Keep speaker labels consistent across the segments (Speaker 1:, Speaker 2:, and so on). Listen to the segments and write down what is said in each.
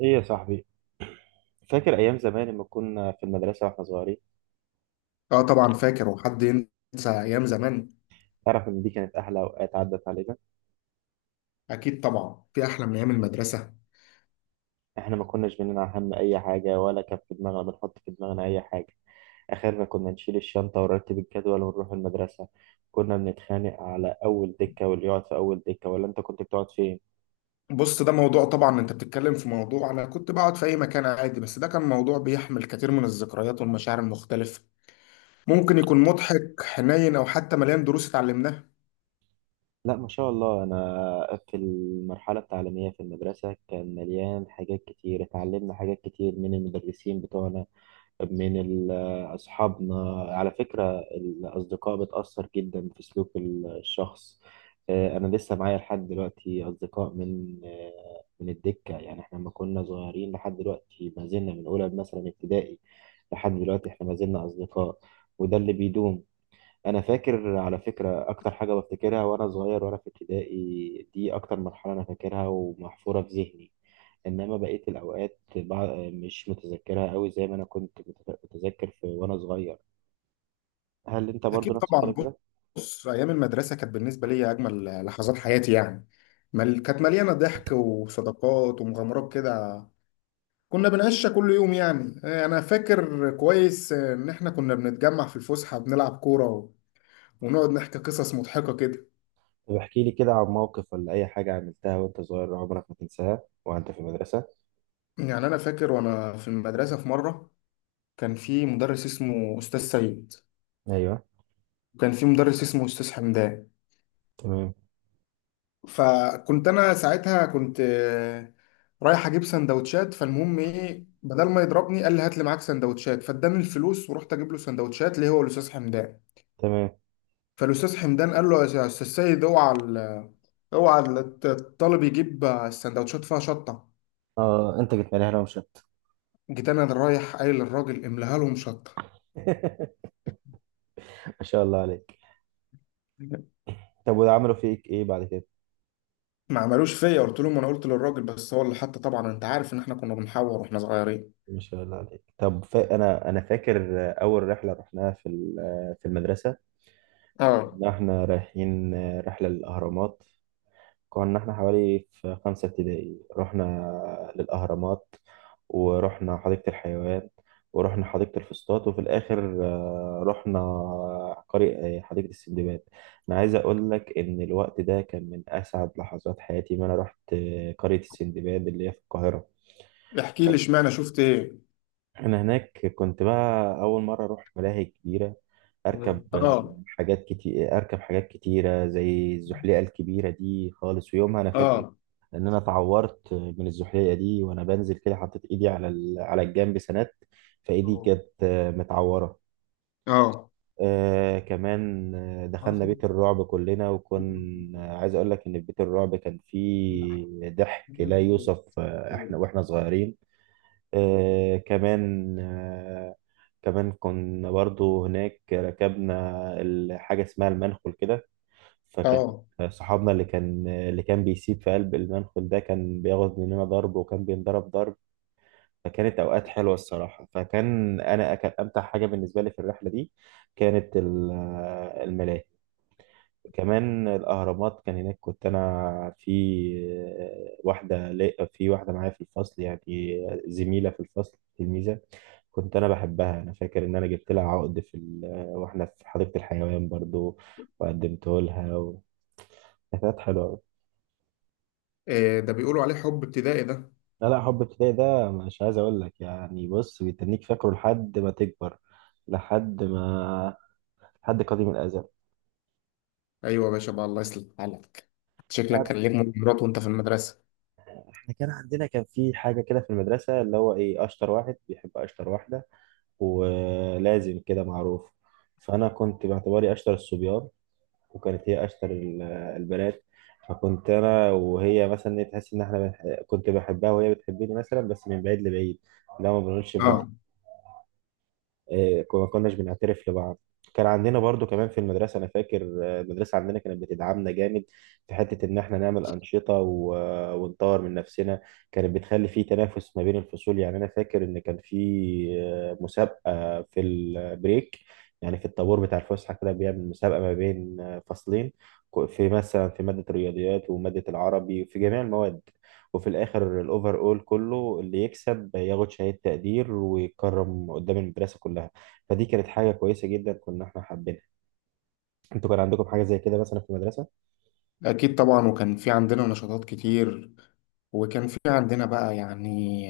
Speaker 1: ايه يا صاحبي، فاكر ايام زمان لما كنا في المدرسه واحنا صغيرين؟
Speaker 2: اه طبعا فاكر، وحد ينسى ايام زمان؟
Speaker 1: تعرف ان دي كانت احلى اوقات عدت علينا؟
Speaker 2: اكيد طبعا، في احلى من ايام المدرسه؟
Speaker 1: احنا ما كناش بننا هم اي حاجه، ولا كان في دماغنا بنحط في دماغنا اي حاجه. اخرنا كنا نشيل الشنطه ونرتب الجدول ونروح المدرسه. كنا بنتخانق على اول دكه واللي يقعد في اول دكه، ولا انت كنت بتقعد فين؟
Speaker 2: بص ده موضوع، طبعا انت بتتكلم في موضوع، انا كنت بقعد في اي مكان عادي، بس ده كان موضوع بيحمل كتير من الذكريات والمشاعر المختلفه. ممكن يكون مضحك، حنين، او حتى مليان دروس اتعلمناها.
Speaker 1: لا، ما شاء الله، انا في المرحله التعليميه في المدرسه كان مليان حاجات كتير، اتعلمنا حاجات كتير من المدرسين بتوعنا. من ال- أصحابنا، على فكرة الأصدقاء بتأثر جدا في سلوك الشخص. أنا لسه معايا لحد دلوقتي أصدقاء من من الدكة، يعني إحنا لما كنا صغيرين لحد دلوقتي ما زلنا من أولى مثلا ابتدائي. لحد دلوقتي إحنا ما زلنا أصدقاء، وده اللي بيدوم. انا فاكر على فكره اكتر حاجه بفتكرها وانا صغير وانا في ابتدائي دي اكتر مرحله انا فاكرها ومحفوره في ذهني. انما بقيه الاوقات مش متذكرها قوي، زي ما انا كنت متذكر في وانا صغير. هل انت برضو
Speaker 2: اكيد
Speaker 1: نفس الكلام
Speaker 2: طبعا.
Speaker 1: كده؟
Speaker 2: بص، ايام المدرسه كانت بالنسبه لي اجمل لحظات حياتي يعني. كانت مليانه ضحك وصداقات ومغامرات كده. كنا بنقشع كل يوم يعني. انا فاكر كويس ان احنا كنا بنتجمع في الفسحه بنلعب ونقعد نحكي قصص مضحكه كده.
Speaker 1: طب احكي لي كده عن موقف ولا اي حاجه عملتها وانت صغير عمرك ما تنساها وانت في المدرسه.
Speaker 2: يعني انا فاكر وانا في المدرسه في مره كان في مدرس اسمه استاذ سيد،
Speaker 1: ايوه.
Speaker 2: وكان في مدرس اسمه استاذ حمدان.
Speaker 1: تمام،
Speaker 2: فكنت انا ساعتها كنت رايح اجيب سندوتشات، فالمهم ايه، بدل ما يضربني قال لي هات لي معاك سندوتشات، فاداني الفلوس ورحت اجيب له سندوتشات، ليه؟ هو الاستاذ حمدان.
Speaker 1: تمام.
Speaker 2: فالاستاذ حمدان قال له يا استاذ سيد، اوعى الطالب يجيب السندوتشات فيها شطه.
Speaker 1: اه، انت جيت لي هنا ومش أنت.
Speaker 2: جيت انا رايح قايل للراجل املاها لهم شطه.
Speaker 1: ما شاء الله عليك. طب وعملوا فيك ايه بعد كده؟
Speaker 2: ما عملوش فيا، قلت لهم انا قلت للراجل، بس هو اللي حتى، طبعا انت عارف ان احنا كنا بنحور واحنا صغيرين.
Speaker 1: ما شاء الله عليك. طب انا فاكر اول رحله رحناها في المدرسه.
Speaker 2: اه.
Speaker 1: كنا احنا رايحين رحله للاهرامات. كنا احنا حوالي في خمسه ابتدائي، رحنا للاهرامات، ورحنا حديقه الحيوان، ورحنا حديقه الفسطاط، وفي الاخر رحنا قرية حديقه السندباد. انا عايز اقول لك ان الوقت ده كان من اسعد لحظات حياتي ما انا رحت قريه السندباد اللي هي في القاهره.
Speaker 2: احكي لي، اشمعنى شفت ايه؟
Speaker 1: انا هناك كنت بقى اول مره اروح ملاهي كبيره، اركب
Speaker 2: اه.
Speaker 1: حاجات كتير، اركب حاجات كتيره زي الزحليقه الكبيره دي خالص، ويومها انا فاكر
Speaker 2: اه.
Speaker 1: ان انا اتعورت من الزحليقه دي وانا بنزل كده، حطيت ايدي على الجنب سند، فايدي كانت متعوره.
Speaker 2: اه.
Speaker 1: كمان دخلنا بيت الرعب كلنا، وكنا عايز اقول لك ان في بيت الرعب كان فيه ضحك لا يوصف، احنا واحنا صغيرين. كمان كمان كنا برضو هناك ركبنا حاجة اسمها المنخل كده. فكان
Speaker 2: اه.
Speaker 1: صحابنا اللي كان بيسيب في قلب المنخل ده كان بياخد مننا ضرب، وكان بينضرب ضرب. فكانت أوقات حلوة الصراحة، فكان أنا كان أمتع حاجة بالنسبة لي في الرحلة دي كانت الملاهي. كمان الأهرامات، كان هناك كنت أنا في في واحدة معايا في الفصل، يعني زميلة في الفصل، تلميذة. كنت انا بحبها، انا فاكر ان انا جبت لها عقد واحنا في حديقة الحيوان برضو، وقدمته لها كانت حلوة أوي.
Speaker 2: إيه ده، بيقولوا عليه حب ابتدائي ده؟
Speaker 1: لا، لا، حب ابتدائي ده مش عايز اقول لك، يعني بص، بيتنيك فاكره لحد ما تكبر، لحد ما، لحد قديم الازل.
Speaker 2: ايوه يا باشا بقى، الله يصلح حالك. شكلك
Speaker 1: بعد-
Speaker 2: كان ليك مغامرات وانت في المدرسه.
Speaker 1: احنا كان عندنا، كان في حاجة كده في المدرسة، اللي هو ايه، اشطر واحد بيحب اشطر واحدة، ولازم كده معروف. فانا كنت باعتباري اشطر الصبيان، وكانت هي اشطر البنات. فكنت انا وهي مثلا تحس ان احنا كنت بحبها وهي بتحبني، مثلا بس من بعيد لبعيد. لا، ما بنقولش
Speaker 2: اه
Speaker 1: لبعض. ما كناش بنعترف لبعض. كان عندنا برضو كمان في المدرسة، أنا فاكر المدرسة عندنا كانت بتدعمنا جامد في حتة إن إحنا نعمل أنشطة ونطور من نفسنا. كانت بتخلي في تنافس ما بين الفصول، يعني أنا فاكر إن كان في مسابقة في البريك، يعني في الطابور بتاع الفسحة كده بيعمل مسابقة ما بين فصلين. في مثلا في مادة الرياضيات ومادة العربي، في جميع المواد. وفي الاخر الاوفر اول كله، اللي يكسب ياخد شهادة تقدير ويتكرم قدام المدرسة كلها. فدي كانت حاجة كويسة جدا كنا احنا حابينها. انتوا كان عندكم حاجة زي كده مثلا في المدرسة؟
Speaker 2: اكيد طبعا، وكان في عندنا نشاطات كتير، وكان في عندنا بقى يعني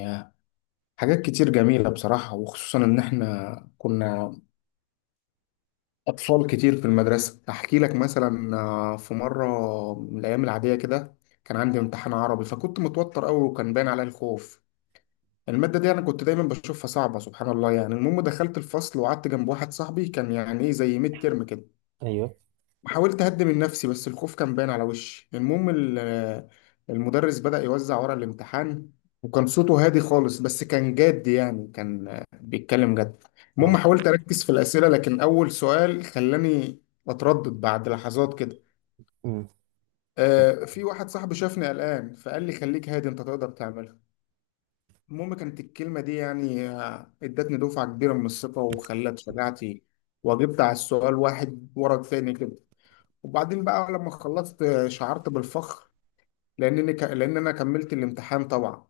Speaker 2: حاجات كتير جميله بصراحه، وخصوصا ان احنا كنا اطفال كتير في المدرسه. احكي لك مثلا، في مره من الايام العاديه كده كان عندي امتحان عربي، فكنت متوتر قوي وكان باين عليا الخوف. المادة دي أنا كنت دايما بشوفها صعبة، سبحان الله. يعني المهم دخلت الفصل وقعدت جنب واحد صاحبي، كان يعني إيه، زي ميد ترم كده.
Speaker 1: ايوه.
Speaker 2: حاولت اهدي من نفسي بس الخوف كان باين على وشي. المهم المدرس بدأ يوزع ورق الامتحان، وكان صوته هادي خالص، بس كان جاد يعني، كان بيتكلم جد.
Speaker 1: اه.
Speaker 2: المهم حاولت اركز في الأسئلة، لكن اول سؤال خلاني اتردد. بعد لحظات كده
Speaker 1: مم.
Speaker 2: في واحد صاحبي شافني قلقان، فقال لي خليك هادي، انت تقدر تعملها. المهم كانت الكلمة دي يعني ادتني دفعة كبيرة من الثقة وخلت شجاعتي، واجبت على السؤال واحد ورا التاني كده. وبعدين بقى لما خلصت شعرت بالفخر لانني لان انا كملت الامتحان طبعا.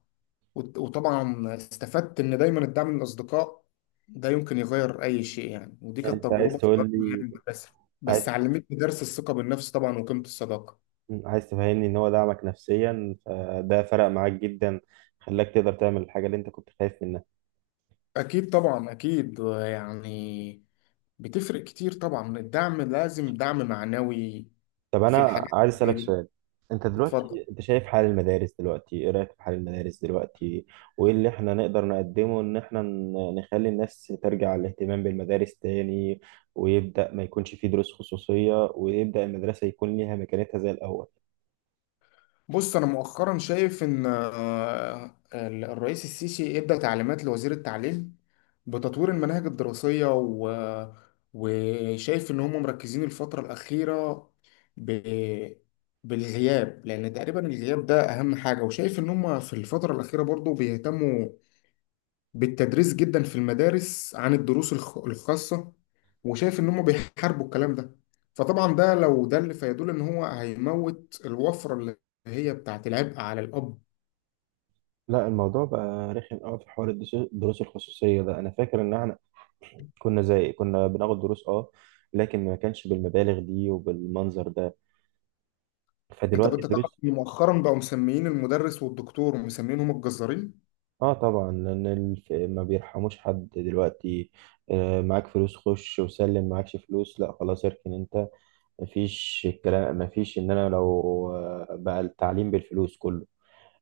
Speaker 2: وطبعا استفدت ان دايما الدعم من الاصدقاء ده يمكن يغير اي شيء يعني. ودي كانت
Speaker 1: انت عايز
Speaker 2: تجربه
Speaker 1: تقول
Speaker 2: صغيره من
Speaker 1: لي؟
Speaker 2: المدرسه،
Speaker 1: عايز
Speaker 2: بس علمتني درس الثقه بالنفس طبعا وقيمه الصداقه.
Speaker 1: عايز تفهمني ان هو دعمك نفسيا فده فرق معاك جدا، خلاك تقدر تعمل الحاجة اللي انت كنت خايف منها.
Speaker 2: اكيد طبعا، اكيد يعني، بتفرق كتير طبعا. الدعم لازم، دعم معنوي
Speaker 1: طب
Speaker 2: في
Speaker 1: انا
Speaker 2: الحاجات
Speaker 1: عايز
Speaker 2: اللي زي
Speaker 1: اسالك
Speaker 2: دي.
Speaker 1: سؤال. انت
Speaker 2: اتفضل.
Speaker 1: دلوقتي انت شايف حال المدارس دلوقتي، ايه رايك في حال المدارس دلوقتي؟ وايه اللي احنا نقدر نقدمه ان احنا نخلي الناس ترجع الاهتمام بالمدارس تاني، ويبدا ما يكونش فيه دروس خصوصيه، ويبدا المدرسه يكون ليها مكانتها زي الاول.
Speaker 2: بص، انا مؤخرا شايف ان الرئيس السيسي ادى تعليمات لوزير التعليم بتطوير المناهج الدراسيه وشايف ان هم مركزين الفتره الاخيره ب... بالغياب، لان تقريبا الغياب ده اهم حاجه. وشايف ان هم في الفتره الاخيره برضو بيهتموا بالتدريس جدا في المدارس عن الدروس الخاصة، وشايف ان هم بيحاربوا الكلام ده. فطبعا ده لو دل فيدل ان هو هيموت الوفرة اللي هي بتاعت العبء على الاب.
Speaker 1: لا، الموضوع بقى رخم قوي في حوار الدروس الخصوصيه ده. انا فاكر ان احنا كنا زي كنا بناخد دروس، اه، لكن ما كانش بالمبالغ دي وبالمنظر ده.
Speaker 2: انت
Speaker 1: فدلوقتي
Speaker 2: انت تعرف
Speaker 1: الدروس
Speaker 2: ان مؤخرا بقوا مسميين المدرس والدكتور ومسمينهم الجزارين.
Speaker 1: اه، طبعا لان ما بيرحموش حد دلوقتي. معاك فلوس خش وسلم، معاكش فلوس لا خلاص اركن انت. مفيش الكلام، مفيش ان انا لو بقى التعليم بالفلوس كله.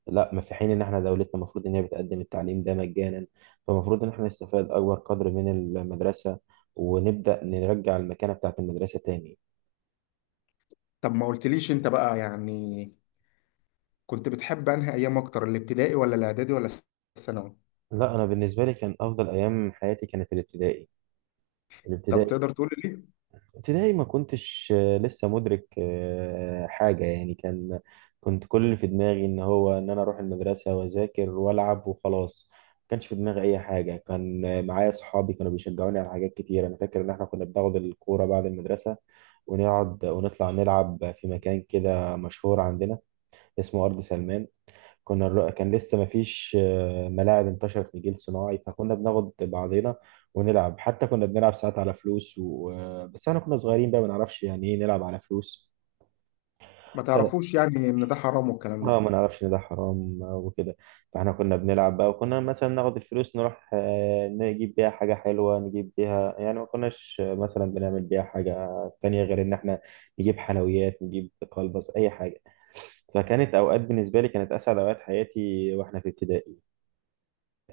Speaker 1: لا، ما في، حين ان احنا دولتنا المفروض ان هي بتقدم التعليم ده مجانا، فالمفروض ان احنا نستفاد اكبر قدر من المدرسة، ونبدأ نرجع المكانة بتاعت المدرسة تاني.
Speaker 2: طب ما قلتليش انت بقى، يعني كنت بتحب انهي ايام اكتر، الابتدائي ولا الاعدادي ولا الثانوي؟
Speaker 1: لا، انا بالنسبة لي كان افضل ايام حياتي كانت الابتدائي
Speaker 2: طب
Speaker 1: الابتدائي
Speaker 2: تقدر تقول لي ليه؟
Speaker 1: ابتدائي ما كنتش لسه مدرك حاجة يعني، كان كنت كل اللي في دماغي ان هو ان انا اروح المدرسة واذاكر والعب وخلاص، ما كانش في دماغي اي حاجة. كان معايا صحابي كانوا بيشجعوني على حاجات كتير. انا فاكر ان احنا كنا بناخد الكورة بعد المدرسة، ونقعد ونطلع نلعب في مكان كده مشهور عندنا اسمه أرض سلمان. كان لسه مفيش ملاعب انتشرت لجيل صناعي، فكنا بناخد بعضينا ونلعب. حتى كنا بنلعب ساعات على فلوس بس احنا كنا صغيرين بقى ما نعرفش يعني ايه نلعب على فلوس.
Speaker 2: ما
Speaker 1: اه،
Speaker 2: تعرفوش يعني ان ده حرام والكلام ده؟
Speaker 1: ما نعرفش ان ده حرام، وكده. فاحنا كنا بنلعب بقى، وكنا مثلا ناخد الفلوس نروح نجيب بيها حاجة حلوة، نجيب بيها يعني ما كناش مثلا بنعمل بيها حاجة تانية غير ان احنا نجيب حلويات، نجيب كلبس، اي حاجة. فكانت اوقات بالنسبة لي كانت اسعد اوقات حياتي واحنا في ابتدائي.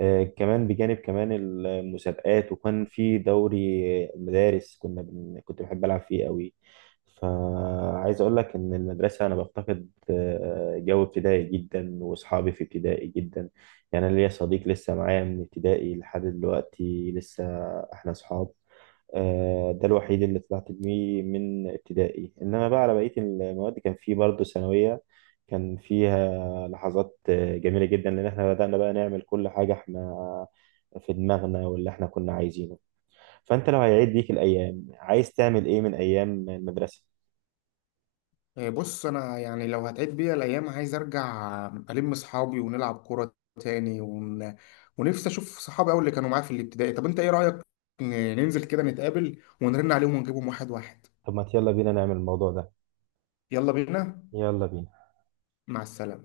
Speaker 1: كمان بجانب كمان المسابقات، وكان في دوري مدارس، كنت بحب ألعب فيه قوي. فعايز أقول لك إن المدرسة أنا بفتقد جو ابتدائي جدا، وأصحابي في ابتدائي جدا. يعني أنا ليا صديق لسه معايا من ابتدائي لحد دلوقتي، لسه إحنا أصحاب. ده الوحيد اللي طلعت بيه من ابتدائي، إنما بقى على بقية المواد كان في برضه ثانوية. كان في لحظات جميلة جدا، لأن احنا بدأنا بقى نعمل كل حاجة احنا في دماغنا واللي احنا كنا عايزينه. فأنت لو هيعيد بيك الأيام عايز تعمل إيه من أيام المدرسة؟
Speaker 2: إيه، بص انا يعني لو هتعيد بيا الايام عايز ارجع الم اصحابي ونلعب كوره تاني، ونفسي اشوف صحابي اول اللي كانوا معايا في الابتدائي. طب انت ايه رايك، ننزل كده نتقابل ونرن عليهم ونجيبهم واحد واحد؟
Speaker 1: طب ما يلا بينا نعمل الموضوع ده.
Speaker 2: يلا بينا.
Speaker 1: يلا بينا.
Speaker 2: مع السلامه.